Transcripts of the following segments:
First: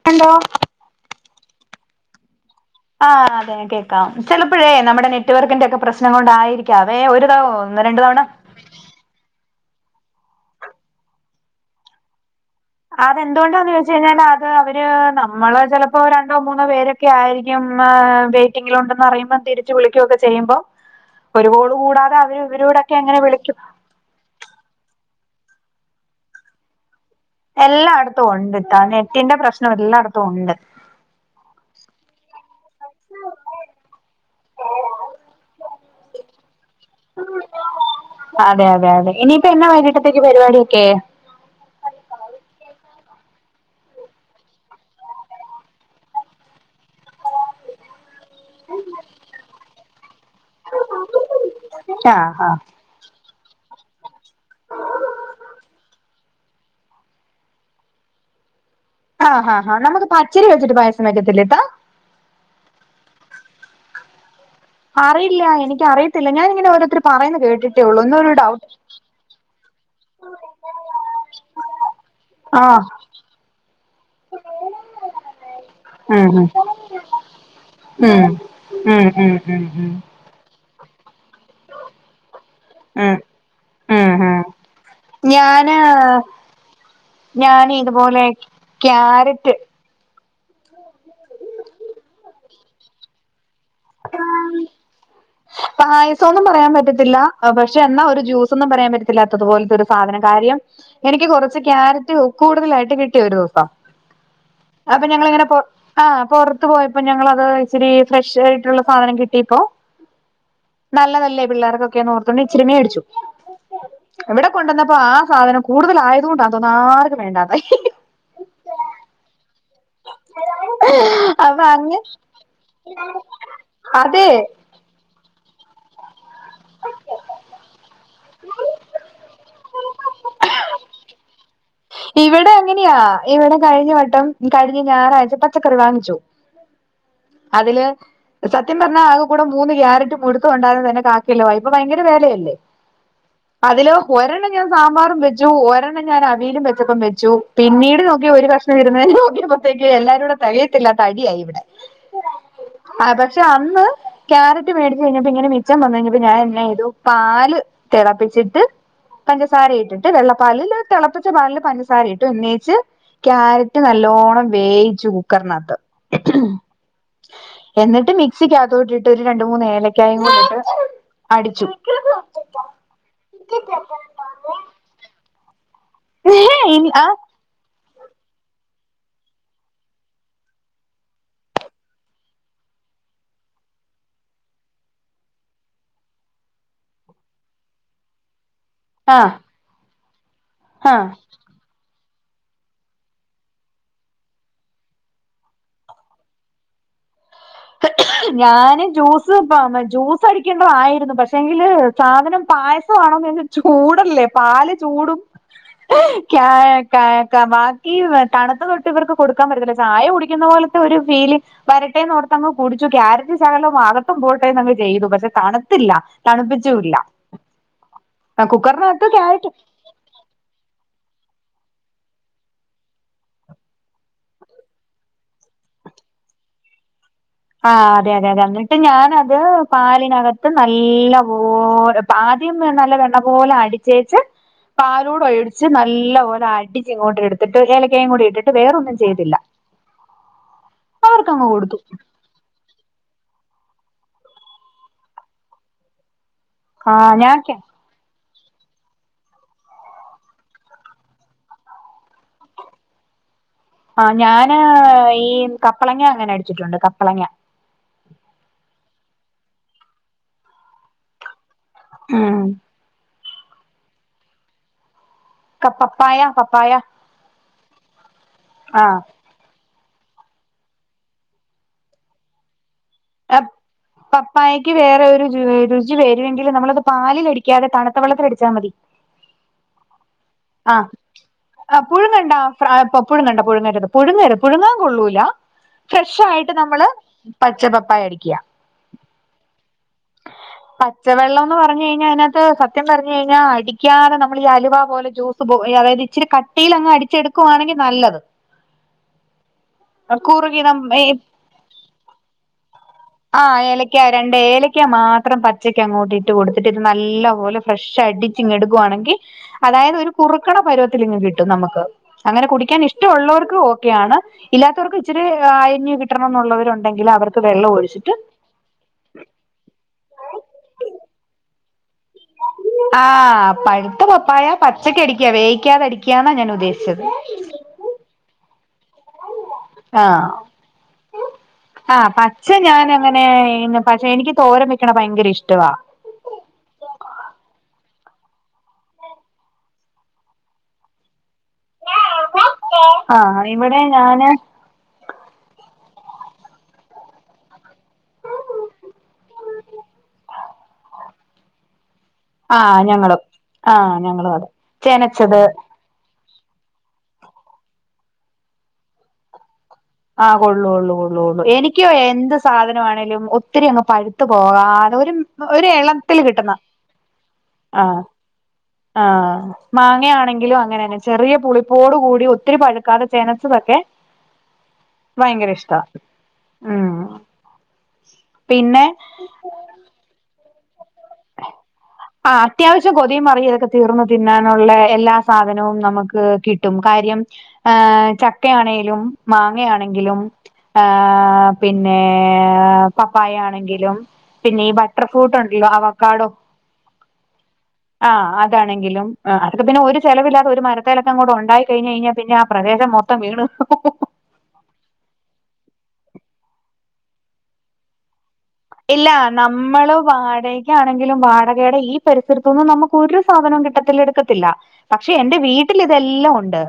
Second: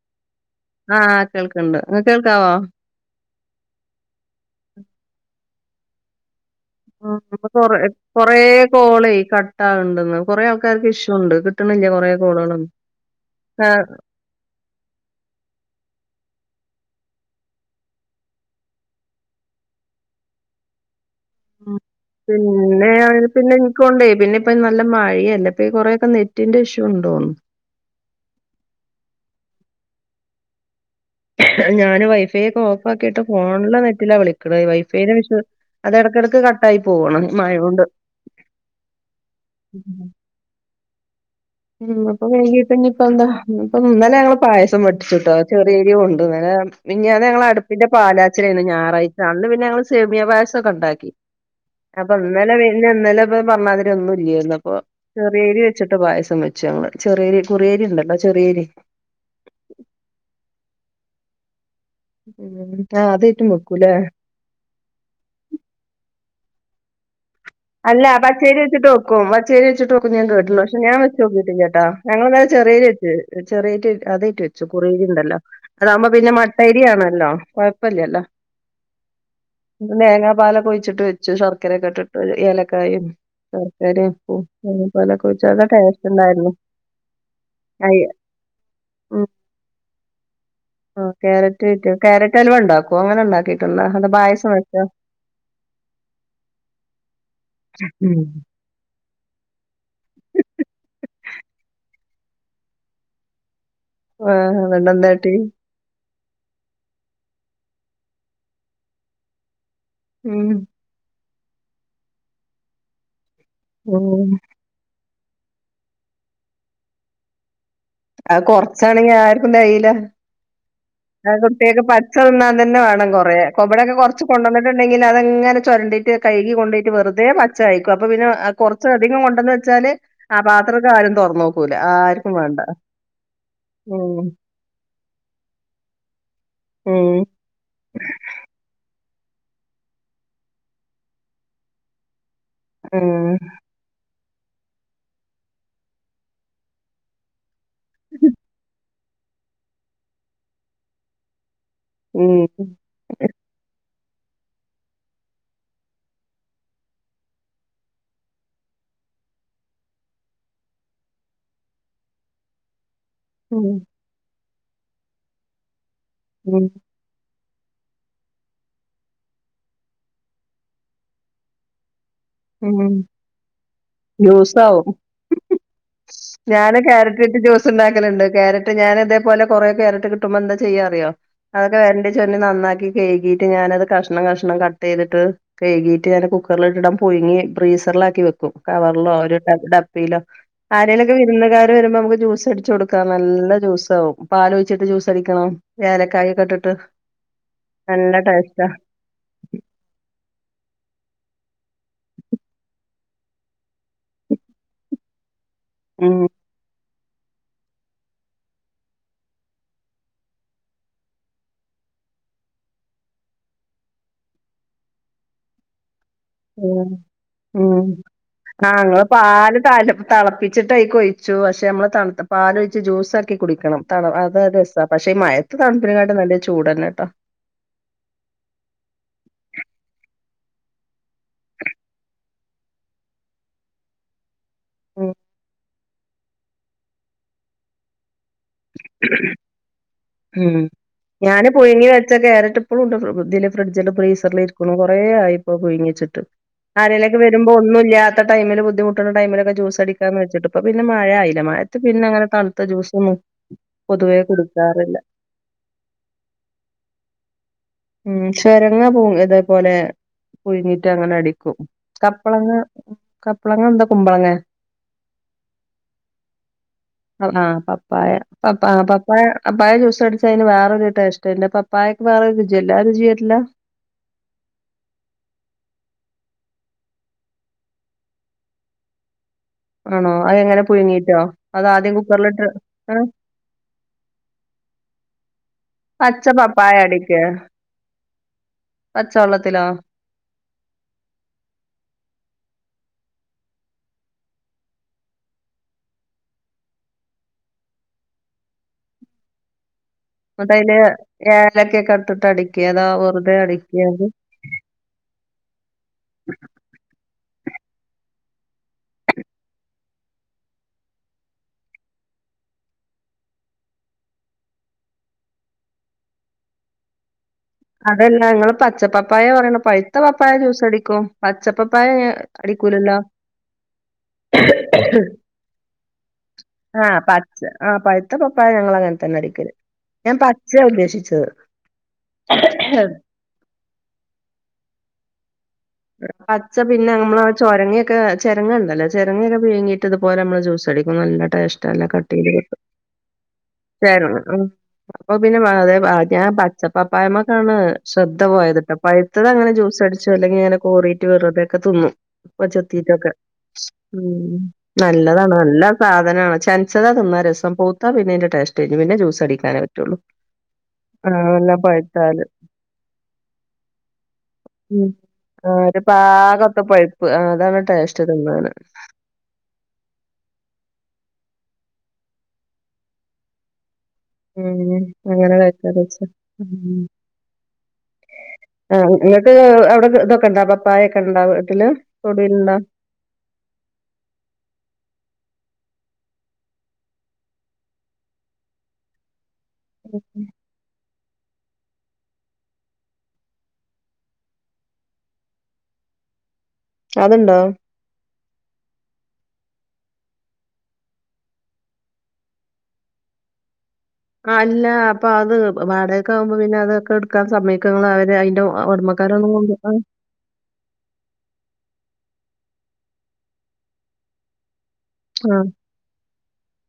[unintelligible] ആഹ് കേൾക്കണ്ട് ആഹ് കേൾക്കാവോ? ആഹ് അതെ കേൾക്കാം ചിലപ്പോഴേ നമ്മുടെ നെറ്റ് വർക്കിന്റെ ഒക്കെ പ്രശ്നം കൊണ്ടായിരി- ക്കഅവെ ആഹ് ഒരു ഇപ്പൊ കൊറേ തവഒന്ന് രണ്ടു തവണ കൊറേ കോളേ കട്ടാകുണ്ടന്ന് കൊറെേ ആൾക്കാർക്ക് ഇഷ്യുണ്ട് കിട്ടണില്ല കൊറേ കോളുകളൊന്നും അതെന്തുകൊണ്ടാന്ന് ആഹ് ചോദിച്ച് കഴിഞ്ഞാ അവര് നമ്മള് ചിലപ്പോൾ രണ്ടോ മൂന്നോ പേരൊക്കെ ആയിരിക്കും വെയിറ്റിങ്ങിൽ ഉണ്ടെന്നറിയുമ്പോ തിരി - ചു വിളിക്കുക്ക ചെയ്യുമ്പോ - ഒരുകോള് ഉം കൂടാതെ അവര് ഇവരോടൊക്കെ എങ്ങനെ വിളിക്കും കൊണ്ടെ പിന്നെ ഇപ്പ നല്ല മഴയല്ലേ ഇ കൊറേൊക്കെ നെറ്റിന്റെ ഇഷ്യൂണ്ടോന്നു എല്ലായിടത്തും ഉണ്ട് ട്ടാ നെറ്റിന്റെ പ്രശ്നം എല്ലായിടത്തും ഉണ്ട് ഞാന് വൈഫൈ ഒക്കെ ഓഫ് ആക്കിയിട്ട് ഫോണില നെറ്റിലാ വിളിക്കണ വൈഫൈ വിശ- അത് ഇടക്കിടക്ക് കട്ട ആയി പോവാണ്ഈ മഴ കൊണ്ട് അതെ അതെ അതെ ഇനിയിപ്പ എന്നാ വൈകിട്ടത്തേക്ക് പരിപാടിക്കെ? ഉം അപ്പൊ വൈകിട്ട് ഇനി ഇപ്പൊ എന്താ ഇന്നിപ്പോ ഇന്നാലെ ഞങ്ങൾ പായസം വെച്ചുട്ടോ ചെറിയരി കൊണ്ട് ഇന്നലെ മിഞ്ഞാന്ന് ഞങ്ങളെ അടുപ്പിന്റെ പാലാച്ചിലായിരുന്നു ഞായറാഴ്ച്ച അന്ന് പിന്നെ ഞങ്ങൾ സേമിയാ പായസൊക്കെ ഉണ്ടാക്കി അപ്പൊ ആഹ് ഇന്നലെ ആഹ് ഇന്നലെ ഇപ്പൊ പറഞ്ഞാതിരി ഒന്നും ഇല്ലായിരിന്ന് അപ്പൊ ചെറിയരി വെച്ചിട്ട് പായസം വെച്ചു ഞങ്ങൾ ചെറിയരി കുറിയരി ഉണ്ടല്ലോ ചെറിയരി ആഹ ഹാ ആ നമ്മുക്ക് പച്ചരി വെച്ചിട്ട് പായസവെക്കത്തി ഇത്ത ഉ ആഹ് അതായിട്ടും വെക്കൂല്ലേ അറിയില്ല എനിക്കറിയത്തില്ല ഞാനിങ്ങനെ ഓരോര്ത്തര് പറയുന്നത് കേട്ടിട്ട് അല്ല പച്ചേരി വച്ചിട്ട് വെക്കും പച്ചേരി വച്ചിട്ടോക്കും ഞാൻ കേട്ടുള്ളു പക്ഷേ ഞാൻ വെച്ച് നോക്കിട്ടില്ല കേട്ടാ ഞങ്ങൾന്നാ ആ ചെറിയരി ഇട്ട് വെച്ചു ചെറിയറ്റ് അതേറ്റ് വച്ചു കുറിയരി ഉണ്ടല്ലോ അതാകുമ്പോ പിന്നെ ഉം മട്ടരിയാണല്ലോ കൊഴപ്പില്ലല്ലോ! ഉം ഉം ഉം ഉം ഉം ഉം തേങ്ങാ പാലൊക്കെ ഒഴിച്ചിട്ട് വെച്ചു ശർക്കരയൊക്കെ ഇട്ടിട്ട് ഏലക്കായും ഉം ശർക്കര ഉം ഒക്കൊ ഉം പാലോക്കെഴിച്ച് ടേസ്റ്റ് ഉണ്ടായിരുന്നു ഞാൻ അയ് ഇതുപോലെ ഉം ക്യാരറ്റ് ക്യാരറ്റ് ക്യാരറ്റ് അലുവ ഉണ്ടാക്കോ അങ്ങനെ ഉണ്ടാക്കിട്ടോണ്ടാ അതോ പായസം വെച്ചോ പായസോന്നും പറയാൻ പറ്റത്തില്ല പക്ഷെ എന്നാ ഉം ഒരു ജ്യൂസ് ജ്യൂസോന്നും പറയാൻ പറ്റിത്തില്ല പോലെത്തൊരു സാധനം കാര്യം എനിക്ക് കുറച്ച് ക്യാരറ്റ് ഉപ്പ് കൂടുതലായിട്ട് കിട്ടിയ ഒരു ദിവസം ആ വെള്ളം അപ്പൊ തട്ടി ഞങ്ങളിങ്ങനെ പുറത്ത് ആഹ് പുറത്ത് പോയപ്പോ ഞങ്ങളത് ഇച്ചിരി ഫ്രഷ് ആയിട്ടുള്ള സാധനം കിട്ടിപ്പോ മ് നല്ലതല്ലേ പിള്ളേർക്കൊക്കെ ഓർത്തണ്ട് ഇച്ചിരി മേടിച്ചു ഉം ഇവിടെ കൊണ്ടുവന്നപ്പോ ആ സാധനം കൂടുതലായത് കൊണ്ടാണ് തോന്നാ ആർക്കും വേണ്ടതായി ഹിഹി അത് കുറച്ചാണെങ്കി ആർക്കും തികയ്യില്ല ആ അപ്പൊ കുട്ടിയൊ അങ്ങ് പച്ചന്നാൻ തന്നെ വേണം കൊറേ ഇബടയൊക്കെ കൊറച്ച് അതെ കൊണ്ട ണ്ടെങ്കിൽ അതങ്ങനെ ചൊരണ്ടിട്ട് കഴുകി കൊണ്ടോട്ട് വെറുതെ പച്ചകയിക്കും അപ്പൊ പിന്നെ കുറച്ച് അധികം കൊണ്ടന്ന് വെച്ചാല് ആ പാത്രക്കെ ആദ്യം തുറന്നോക്കും ഇവിടെ അങ്ങനെയാ ഇവിടെ കഴിഞ്ഞ വട്ടം കഴിഞ്ഞ ഞായറാഴ്ച്ച പച്ചക്കറി വാങ്ങിച്ചു മ് അതിൽ സത്യം പറഞ്ഞാൽ ആകെ കൂടെ മൂന്ന് ക്യാരറ്റ് മുടുത്ത കൊണ്ടാന്ന തന്നെ കാക്കിയല്ലോ ഇപ്പൊ ഭയങ്കര വിലയല്ലേ മ് അതില് ഒരെണ്ണം ഞാൻ സാമ്പാറും വെച്ചു ഒരെണ്ണം ഞാൻ അവിയലും വെച്ചപ്പം വെച്ചു പിന്നീട് നോക്കി ഒരു കഷ്ണം വരുന്ന നോക്കിയപ്പോഴത്തേക്ക് എല്ലാരും കൂടെ തികയത്തില്ലാത്ത അടിയായി ഇവിടെ മ് ആ പക്ഷെ അന്ന് ക്യാരറ്റ് മേടിച്ചു കഴിഞ്ഞപ്പോ ഇങ്ങനെ മിച്ചം വന്നഴിഞ്ഞപ്പോ ഞാൻ എന്നയ്തു പാൽ തെളപ്പിച്ചിട്ട് പഞ്ചസാര ഇട്ടിട്ട് വെള്ളപ്പാലിൽ തെളപ്പിച്ച പാലിൽ പഞ്ചസാരയിട്ട് ഉന്നയിച്ച് ഉം, ക്യാരറ്റ് നല്ലോണം വേയിച്ചു കുക്കറിനാകത്ത് ഉം എന്നിട്ട് മിക്സിക്കകത്തോടക്ക് ഇട്ടിട്ട് ഒരു രണ്ട് മൂന്ന് ഏലക്കാഴേ കൂടിയിട്ട് അടിച്ചു ഉം ലൂസാവും സ് ഞാൻ ക്യാരറ്റ്ട്ട് ജോ ണ്ടാക്കല്ണ്ട് ക്യാരറ്റ് ഞാൻ അതെ പോലേ കൊറേ ക്യാരറ്റ് കിട്ടുമ്പോ എന്താ ചെയ്യാറിയോ? അതൊക്കെ വെര്ണ്ടി ചൊര്ണ്ടി നന്നാക്കി കെയ്കിട്ട് ഞാനത് കഷ്ണം കഷ്ണം കട്ട് ചെയ്തിട്ട് കൈകിയിട്ട് ഞാൻ കുക്കറിൽ ഇട്ടണം പുഴുങ്ങി ഫ്രീസറിലാക്കി വെക്കും കവർലോ ആ ഒരു ട ഡപ്പയിലോ ആ ആരേലൊക്കെ വരു വിരുന്ന്ക്കാര് വരുമ്പോ നമ്മക്ക് ജ്യൂസ് അടിച്ചു കൊടുക്കാം നല്ല ജ്യൂസാവും പാലൊഴിച്ചിട്ട് ജ്യൂസടിക്കണം. ഏലക്കായി ഇട്ടിട്ട് നല്ല ടേസ്റ്റാ ഞാൻ ജ്യൂസ് ദ് പമേ ജ്യൂസ് അടിക്കേണ്ടതായിരുന്നു പക്ഷെങ്കിൽ സാധനം പായസവാണോന്ന് ചൂടല്ലേ പാല് ചൂടും ഉം ക്യായൊകെ ആയേക്കാ ബാക്കി തണുത്ത തൊട്ട് ഇവർക്ക് കൊടുക്കാൻ പറ്റത്തില്ല ചായ കുടിക്കുന്ന പോലത്തെ ഒരു ഫീല് വരട്ടേന്നൊടത്തങ്ങ് കുടിച്ചു ക്യാരറ്റ് ശകലവും ആകത്തും പോവട്ടെ അങ്ങ് ചെയ്തു പക്ഷെ തണ്ത്തില്ല. ഉം ഉം ആ ങ്ങൾ കുക്കറിനകത്ത് ക്യാരറ്റ് പാല് താലം തളപ്പിച്ചിട്ട്അയ്കൊഴിച്ചു പക്ഷെ നമ്മള് തണ്ത്ത പാലൊഴിച്ച് ജ്യൂസക്കി കുടിക്കണം ത അത് രസാ പക്ഷെ ഈ മയ പൊ തണുപ്പിനെകാട്ട് നല്ല ചൂടന്നെട്ടോ ആ അതെ അതെ അതെ എന്നിട്ട് ഞാനത് പാലിനകത്ത് നല്ലപോൽ ആദ്യം നല്ല വണ്ണ പോലെ അടിച്ചേച്ച് ഉം പാലൂട ഒഴിച്ച് നല്ല പോലെ അടിച്ച് ഇങ്ങോട്ട് എടുത്തിട്ട് ഏലക്കയും കൂടി ഇട്ടിട്ട് വേറൊന്നും ചെയ്തില്ല. ഉം ഞാന് അവർക്കങ്ങ് കൊടുത്തു പുഴുങ്ങിത് ല് ന്റെ കേരറ്റ് ഇപ്പോളുണ്ട് ഇതില് ഫ്രിഡ്ജില് ഫ്രീസറിൽ ഇരിക്ണു കുറേ ആയിപ്പോ പ്പൊ പുഴ്ങ്ങിയെച്ചിട്ട്. ആഹ് ആരേലൊക്കെ ഞാൻ വെരുമ്പോ ഒന്നുല്യാ ഇറ്റ ടൈമില് ബുദ്ധിമുട്ട്ണ ടൈമിലൊക്കെ ജ്യൂസ് അടിക്കാന്ന് വെച്ചിട്ട് പ്പ പിന്നെ മഴയയില്ലെ മഴത് പിന്നെ അങ്ങനെ തണുത ജ്യൂസൊന്നും ആ പൊതുവേ ഞാന് കുടിക്കാറില്ല ഈ കപ്പളങ്ങ അങ്ങനെ അടിച്ചിട്ടുണ്ട് കപ്പളങ്ങ ഉം ചെരങ്ങ പു ഇതേപോലെ പുഴുങ്ങിട്ട അങ്ങനെ അടിക്കും ഉം കപ്പളങ്ങ കപ്പളങ്ങ ന്താ കുമ്പളങേ? ക- പപ്പായ പപ്പായ ആഹ് ആഹ് പപ്പായ പപ്പ ആഹ് പപ്പായ അപ്പായ ചൂസടിച്ചാ അതിന് വേറെരു ട്ടേഷ്ടല്ലെ പ്പപ്പായക്ക് വേറെരു രുചി യല്ലെ എപ് പപ്പായക്ക് വേറെ ഒരു രുചി വരുവെങ്കിലും നമ്മളത് പാലിൽ അടിക്കാതെ തണുത്ത വെള്ളത്തിലടിച്ചാ മതി. ആണോ അതെങ്ങനെ ആഹ് പുഴുങ്ങീട്ടോ അതാദ്യം കുക്കറിലിട്ട് ആ പുഴുങ്ങര് പുഴുങ്ങാ കൊള്ളൂല പച്ച ഫ്രഷായിട്ട് പപ്പായ നമ്മള് അടിക്കേ പച്ച പയടിക്യാ പച്ചവെള്ളത്തിലോ പച്ചവെള്ളം പറഞ്ഞു കഴിഞ്ഞാൽ അതിനകത്ത് സത്യം പറഞ് കഴിഞ്ഞാ അടിക്കാതെ നമ്മൾ ഈ അലുവ പോലെ ജൂസ് സുപൊ എ അതായത് ഇച്ചിരി കട്ടിയിലങ് അടിച്ചെടുക്കുവാണെങ്കിൽ നല്ലത് കുറുകി അതയ്ല് നമ്മ ഏലൊക്കെ കെ ഇട്ടിട്ട് അടിക്ക അതോ വേർ ആഹ് ഏലയ്ക്ക രണ് ഏലയ്ക്ക മാത്രം പച്ചക്ക അങ്ങോട്ടി ഇട്ട് കൊടുത്തിട്ട് ഇത് നല്ല പോലെ ഫ്രഷ അടിച്ച് ഇങ്ങൊടുക്കുവാണെങ്കിൽ അതായത് ഒരു കുറുക്ണ പരുവത്തിലിങ്ങ് കിട്ടും നമുക്ക് അങ്ങനെ കുടിക്കാൻ ഇഷ്ടവുള്ളോർക്ക് ഓക്കെയാണ്. ഇല്ലാത്തവർക്ക് ഇച്ചിരി അയന്യം കിട്ടണംന്നുള്ളവരുണ്ടെങ്കിൽ അവർക്ക് വെള്ളം ഒഴിച്ചിട്ട് അതല്ല നിങ്ങൾ പച്ചപ്പപ്പായ പറയണെ പഴുത്ത പപ്പായ ജ്യൂസടിക്കും പച്ചപ്പപ്പായ അടിക്കൂലല്ലോ അഹ് പഴുത്ത പപ്പായ പച്ചക്കടിക്ക വേവിക്കാതെ അടിക്കാന്നാ ഞാൻ ഉദ്ദേശിച്ചത് അഹ് പഴുത്ത പപ്പായ ഞങ്ങൾ അങ്ങനെ തന്നെ അടിക്കല് ഞാൻ പച്ച ഉദ്ദേശിച്ചത് അഹ് പച്ച ഞാൻ അങ്ങനെ പശേ എനിക്ക് തോരൻ വേക്കണ ഭയങ്കര ഇഷ്ടവാ പച്ച പിന്നെ നമ്മൾ ചുരങ്ങിയൊക്കെ ചിരങ്ങ ഉണ്ടല്ലോ ചിരങ്ങയൊക്കെ വീഴങ്ങിട്ട് ഇതുപോലെ നമ്മള് ജ്യൂസടിക്കും നല്ല ടേസ്റ്റല കട്ടിൽ ആ ഇവിടെ ഞാന് [unintelligible] അപ്പൊ പിന്നെ അതെ ഞാൻ പച്ചപ്പപ്പായമ്മക്കാണ് ശ്രദ്ധ പോയതിട്ട് പയു പഴുത്തത് അങ്ങനെ ജൂസ്സടിച്ചോ അല്ലെങ്കി ഇങ്ങനെ കോറിട്ട് വെറുതെയൊക്കെ തിന്നും ആ വച്ചേത്തിറ്റൊക്കെ ഞങ്ങളും ആ ഞങ്ങളും ഉം അതെ നല്ലതാണ് ചെനച്ചത് നല്ല സാധനാണ് ചനച്ചതാ തിന്നാ രസം പോത്താ പിന്നെതിന്റെ ടേസ്റ്റ് പിന്നെ പിന്നെ ജൂസടിക്കൻ പറ്റൂ അഹ് കൊള്ളൂള്ളൂ കൊള്ളൂള്ളു എനിക്കോ പഴുത്താല് എന്ത് സാധനമാണേലും ഒത്തിരി അങ്ങ് പഴുത്തു പോകാതെ ഒരു ആ ഒരു പാ എളത്തിൽ കിട്ടുന്ന കൊത്ത പഴിപ്പ് അതാണ് ടേസ്റ്റ് തിന്നാൻ അഹ് മാങ്ങയാണെങ്കിലും അങ്ങനെന്നെ ചെറിയ പുളിപ്പോട് കൂടി ഒത്തിരി പഴുക്കാതെ ചേനച്ചതൊക്കെ ഉം അങ്ങനെ വെക്കാന്നവെച്ചാ ഉം പിന്നെ അഹ് നിങ്ങക്ക് അവിടെ ഇതൊക്കെ ഇണ്ടാ പപ്പായൊക്കെ ഇണ്ടാ വീട്ടില് ആ തൊടിയിലുണ്ടാ അത്യാ ജ് കൊതിയും മറിയതൊക്കെ തീർന്ന തിന്നാനുള്ള എല്ലാ സാധനവും നമുക്ക് കിട്ടും കാര്യം ആഹ് ചക്കയാണെങ്കിലും മാങ്ങയാണെങ്കിലും ആഹ് പിന്നെ പപ്പായ ആണെങ്കിലും പിന്നെ ഈ ബട്ടർ ഫ്രൂട്ട് ഉണ്ടല്ലോ അവക്കാടോ അതുണ്ടോ ആഹ് ആതണെങ്കിലും അതോക്കെ പിന്നെ ഒരു ചെലവില്ലാതെ ഒരു മാരത്തെലോക്കെ അങ്ങൊട് ഒണ്ടായി കഴിഞ്ഞ് കഴിഞ്ഞാൽ പിന്നെ ആ പ്രദേശം മൊ ഇപ്പ വീണു അല്ല അപ്പൊ അത് വാടകക്കാകുമ്പോ പിന്നെ അതൊക്കെ എടുക്കാൻ സമയ്കോ അവര് അയിന്റെ ഓ ഓടമക്കാരൊ ഒന്നും കൊണ്ടയ്കാൻ വാടകയ്ക് ആണെങ്കിലും വാടകയുടെ ഈ പരിസരത്തൊന്നും നമുക്ക് ഒരു സാധനവും കിട്ടത്തില്ല എടുക്കത്തില്ല പക്ഷെ എന്റെ ആ വീട്ടിൽ ഇതെല്ലാം ഒണ്ട്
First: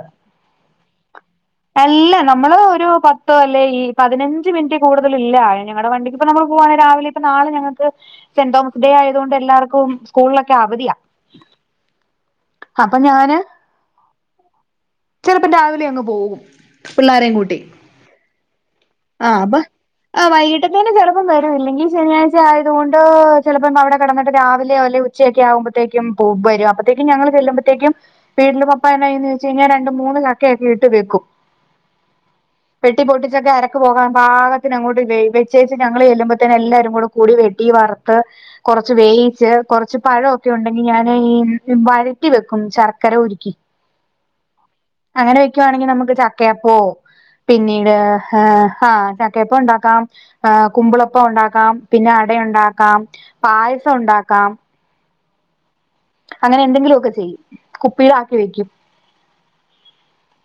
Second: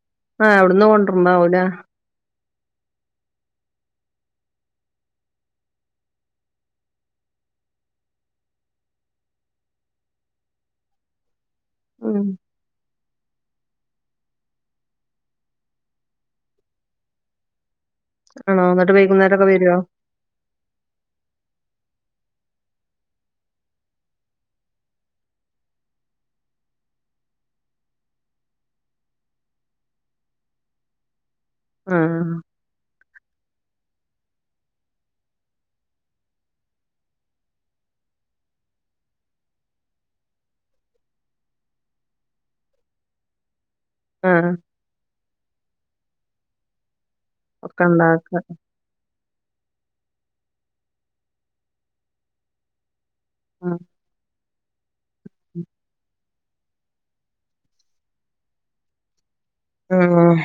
ആ, അവിടുന്ന് കൊണ്ടുണ്ടാവൂല അല്ല ന മ്മള് ഒരു പത്തു അല്ലോയി ഈ പതിനഞ്ച് മിനിറ്റ് കൂടുതൽ ഇല്ല ഞങ്ങളടെ വണ്ടിക്കിപ്പോ നമ്മൾ പോവാണെ രാവിലെ ഇപ്പ നാളെ ഞങ്ങൾക്ക് സെന്റ് തോമസ് ഡേ ആയതു കൊണ്ട് എല്ലാവർക്കും സ്കൂളിലൊക്കെ അവധിയാ ഉം അപ്പൊ ഞാന് ചിലപ്പം രാവിലെ അങ്ങ് പോകും പിള്ളാരേ കൂട്ടി ആണോ എന്നിട്ട് വൈകുന്നേരക്കെ വരുവോ ആ വൈകിട്ടൊക്കെയാണ് ചെലപ്പോ പ്പം വരു ഇല്ലെങ്കി ശനിയാഴ്ച ആയതുകൊണ്ട് ചെലപ്പം അവിടെ കെടന്നിട്ട് രാവിലെയോ അല്ലെ ഉച്ചയൊക്കെ ആക്ബോ ത്തെക്കും പോ വരും അപ്പഴത്തേക്കും ഞങ്ങൾ ചെല്ലുമ്പഴത്തേക്കും വീട്ടില് പപ്പായെന്നാ ചെയ്യുന്ന് വെച്ച് കഴിഞ്ഞാ രണ്ട് മൂന്ന് ചക്കൊക്കെ ഇട്ട് വെക്കും ആഹ് വെട്ടി പൊട്ടിച്ചൊക്കെ അരക്ക് പോകാൻ പാകത്തിൻ അങ്ങോട്ട വേ വെച്ചേ ച് ഞങ്ങള് ചെല്ലുമ്പോത്തനെ എല്ലാരും കൂടെ കൂടി വെട്ടി വറുത്ത് കൊറച്ച് വേയിച്ച് കൊറച്ച് പഴൊക്കെ ഉണ്ടെങ്കി ഞാൻ ഈ വരറ്റി വെക്കും ശർക്കര ഉരുക്കി ആഹ് അങ്ങനെ വെക്കുവാണെങ്കിൽ നമുക്ക് ചക്കയപ്പോ ഒക്കെ പിന്നീട് ഉണ്ടാക്ക ഹ് അഹ് ചക്കയപ്പം ഒണ്ടാക്കാം ഉഹ് കുമ്പളൊപ്പം ഒണ്ടാക്കാം പിന്നെ അട ഒണ്ടാക്കാം ആ പായസം ഒണ്ടാക്കാം അങ്ങനെ എന്തെങ്കിലും ഒക്കെ ചെയ്യും കുപ്പിലാക്കി വെക്കും ഉം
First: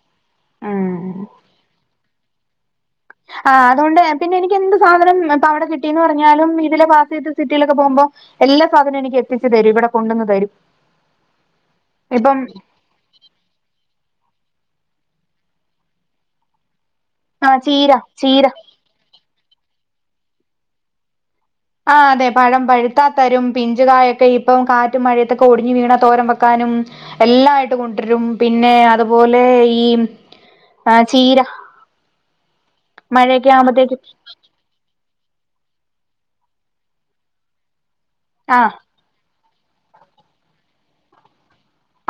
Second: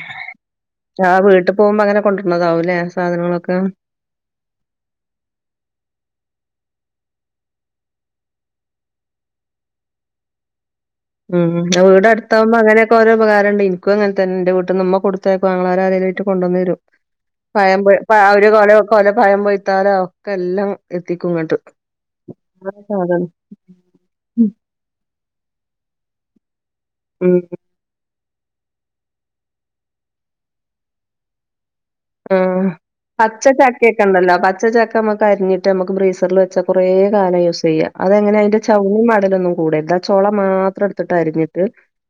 ഉം ആഹ് വീട്ടിൽ പോകുമ്പോ അങ്ങനെ കൊണ്ടുവരന്നതാവൂലേ ആഹ് അതുകൊണ്ട് പിന്നെ എനിക്ക് എന്ത് സാധനം ഇപ്പൊ അവിടെ കിട്ടിന്ന് പറഞ്ഞാലും ഇതിലെ പാസെയ്ത് സിറ്റിയിലൊക്കെ പോകുമ്പോ എല്ലാ സാധനവും എനിക്ക് എത്തിച്ചു തരും ഇവിടെ കൊണ്ടുവന്ന് തരും ഉം ഉം വീടെ ഇപ്പം അടുത്താവുമ്പോ അങ്ങനെ ക്കെ ഓരോ ഉപകാരണ്ട് എനിക്കുംങ്ങനതന്നെ എന്റെ വീട്ട്ന്ന്മ്മ കൊടുത്തയ്ക്കും ആങ്ങളാര് ആരെയിലട്ട് കൊണ്ടന്ന് തരും ആ പയം ചീര പൊയ് ചീര ഒരു കൊല കൊല പയം പൊയ്ത്താല ഒക്കെ എല്ലാം എത്തിക്കും ഇങ്ങോട്ട് ആഹ് അതെ പഴം പഴുത്ത തരും പിഞ്ചുകായൊക്കെ ഇപ്പം കാറ്റും മഴയത്തൊക്കെ ഒടിഞ്ഞ് വീണ തോരമ്പ ക്കാനും ഉം എല്ലായി ട്ട കൊണ്ടരും പിന്നെ അതുപോലെ ഈ ആ ചീര ഉം പച്ച മഴയൊക്കെ ആവുമ്പോത്തേക്കും ചക്കിയൊക്കെണ്ടല്ലോ പച്ചച്ചക്ക ക്കെ നമക്ക് അരിഞ്ഞട്ട് നമുക്ക് ബ്രീസറിൽ വച്ചാ കുറേ കാലം യൂസ് ചെയ്യാം അതെങ്ങനെ അതിന്റെ ആഹ് ചൗണി മടലൊന്നും കൂടരുത് ആ ചോള മാത്രം എടുത്തിട്ട് അരിഞ്ഞിട്ട്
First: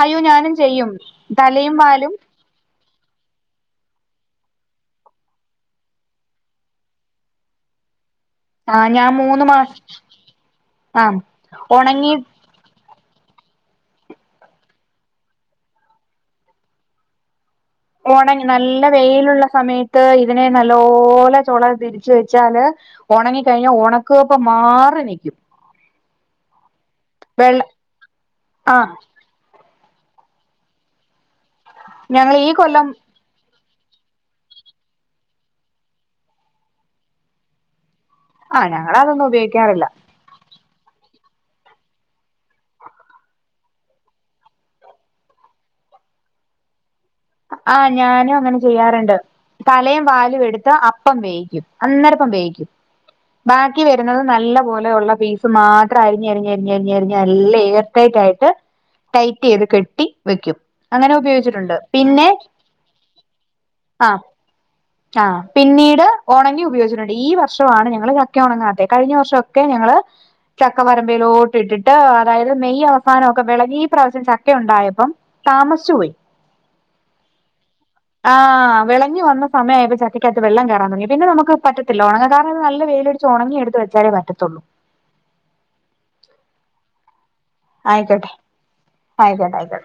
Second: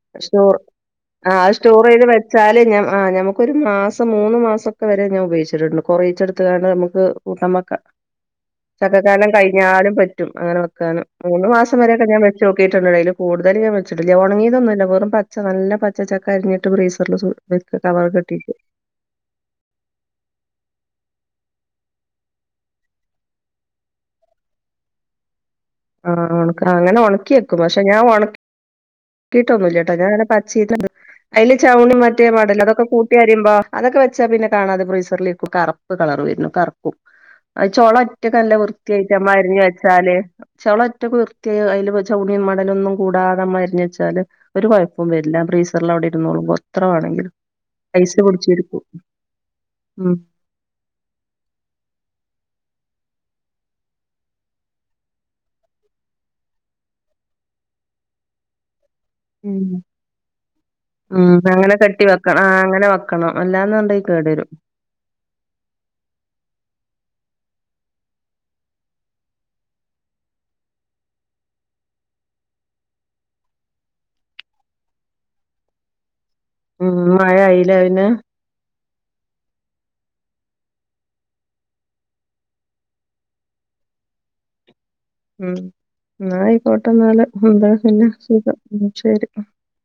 അയ്യോ ഞാനും സ്റ്റോർ ചെയ്യും ആ തലയും സ്റ്റോർ ചെയ്ത് വാലും വെച്ചാല് ഞമ ഞമക്കൊരു മാസം മൂന്ന് മാസം വരെ ഞാൻ ഉപയോഗിച്ചിട്ടുണ്ട് കുറേച്ചെടുത്ത് കാണ്ട് നമുക്ക് കൂട്ടവെക്കാം ആഹ് ഞാൻ ചക്കക്കാലം മൂന്ന് മാസം കഴിഞ്ഞാലും പറ്റും അങ്ങനെ വെക്കാണ് ആഹ് മൂന്നു മാസം വരെെയൊക്കെ ഉണങ്ങി ഞാൻ വെ ചോക്കിയിട്ടുണ്ട അയില് കൂടുതൽ ഞാൻ വെച്ചിട്ടില്ല ഒണങ്ങിയതൊന്നുമില്ല വെറും പച്ച നല്ല പച്ചക്ക അരിഞ്ഞട്ട്ഫ്രീസർല് സൂ ക്ക് കവ ഒണങ്ങി നല്ല വെയിലുള്ള സമയത്ത് ഇതിനെ നല്ലോല ചോള തിരിച്ച് വെച്ചാല് ഒണങ്ങിക്കഴിഞ്ഞ ഒണക്ക് കപ്പ മാറി നിൽക്കും ആഹ് ഒണക്ക അങ്ങനെ ഒണക്കിയക്കും വെള്ള പക്ഷെ ഞാൻ ഒണ ആഹ് കിട്ടൊന്നുമല്ല. കേട്ടോ ഞാനടെ പച്ചി അതില് ചവണി മറ്റേ ഞങ്ങള് ഈ മടൽ അതൊക്കെ കൊല്ലം കൂട്ട കുട്ട അയുമ്പോ അതൊക്കെ വെച്ചാ പിന്നെണാതെ ബ്രീസറിലേക്ക് കറപ്പ് കളർ വരുന്നു. കറപ്പും ചൊള ഒറ്റ നല്ല ആഹ് വൃത്തിയായിട്ട ഞങ്ങളതൊന്നും അമ്മരിഞ്ഞ ഉപയോഗിക്കാറില്ല വെച്ചാല് ചവള ഒറ്റ ക കുർത്തിയ അതില് ചൗണിയും മടലൊന്നും കൂടാതെ മരുഞ്ഞ വെച്ചാല് ഒരു കുഴപ്പം വരില്ല. ബ്രീസറിൽ അവിടെ ഇരുന്നോളുമ്പോ അത്ര ആണെങ്കിലും ആഹ ഞാനും അങ്ങനെ ചെയ്യാറുണ്ട്. തലയും ഉം വാലും എടുത്ത് അപ്പം വേയി അന്നേരംപ്പം വേവിക്കും. ബാക്കി വരുന്നത് നല്ല പോലെ ഉള്ള പീസ് മാത്രം അരിഞ്ഞരിഞ്ഞരിഞ്ഞരിഞ്ഞരിഞ്ഞ അല്ലർ [unintelligible] യിട്ട് ടൈറ്റ് ചെയ്ത് കെട്ടി വെക്കും. അങ്ങനെ ഉപയോഗിച്ചിട്ടുണ്ട്. വെട്ടി പിന്നെ വെക്കണം. ആ അങ്ങനെ വെക്കണം എല്ലാന്നുണ്ടങ്കിൽ കേട വരും. ആ പിന്നീട് ഉണങ്ങി ഉപയോഗിച്ചിട്ടുണ്ട്. ഈ വർഷമാണ് ഞങ്ങള് ചക്ക ഉണങ്ങാത്ത കഴിഞ്ഞ വർഷക്കെ ഞങ്ങള് ചക്ക പറരമ്പയിലോട്ട് ഇട്ടിട്ട് അതായത് മെയ് അവസാനം ഒക്കെ വിളകി ഈ പ്രാവശ്യം ചക്ക ഉണ്ടായപ്പം താമസ പോയി. ഉം മഴ ആയിലേ? പിന്നെ ആഹ വിളഞ്ഞി വന്ന സമയപ്പോ ചക്കകത്ത് വെം കയറാൻ തുടങ്ങി. പിന്നെമുക്ക് പറ്റത്തില്ല ഉണങ്ങാ കാരണം നല്ല വെയിലടടിച്ച് ഉണങ്ങിയടുത്ത് വെച്ചാലേ പറ്റത്തുള്ളൂ. ഉ ആയിക്കോട്ടന്നല് എന്താ പിന്നെ സുഖം ശരി. [unintelligible] ആയിക്കട്ടെ.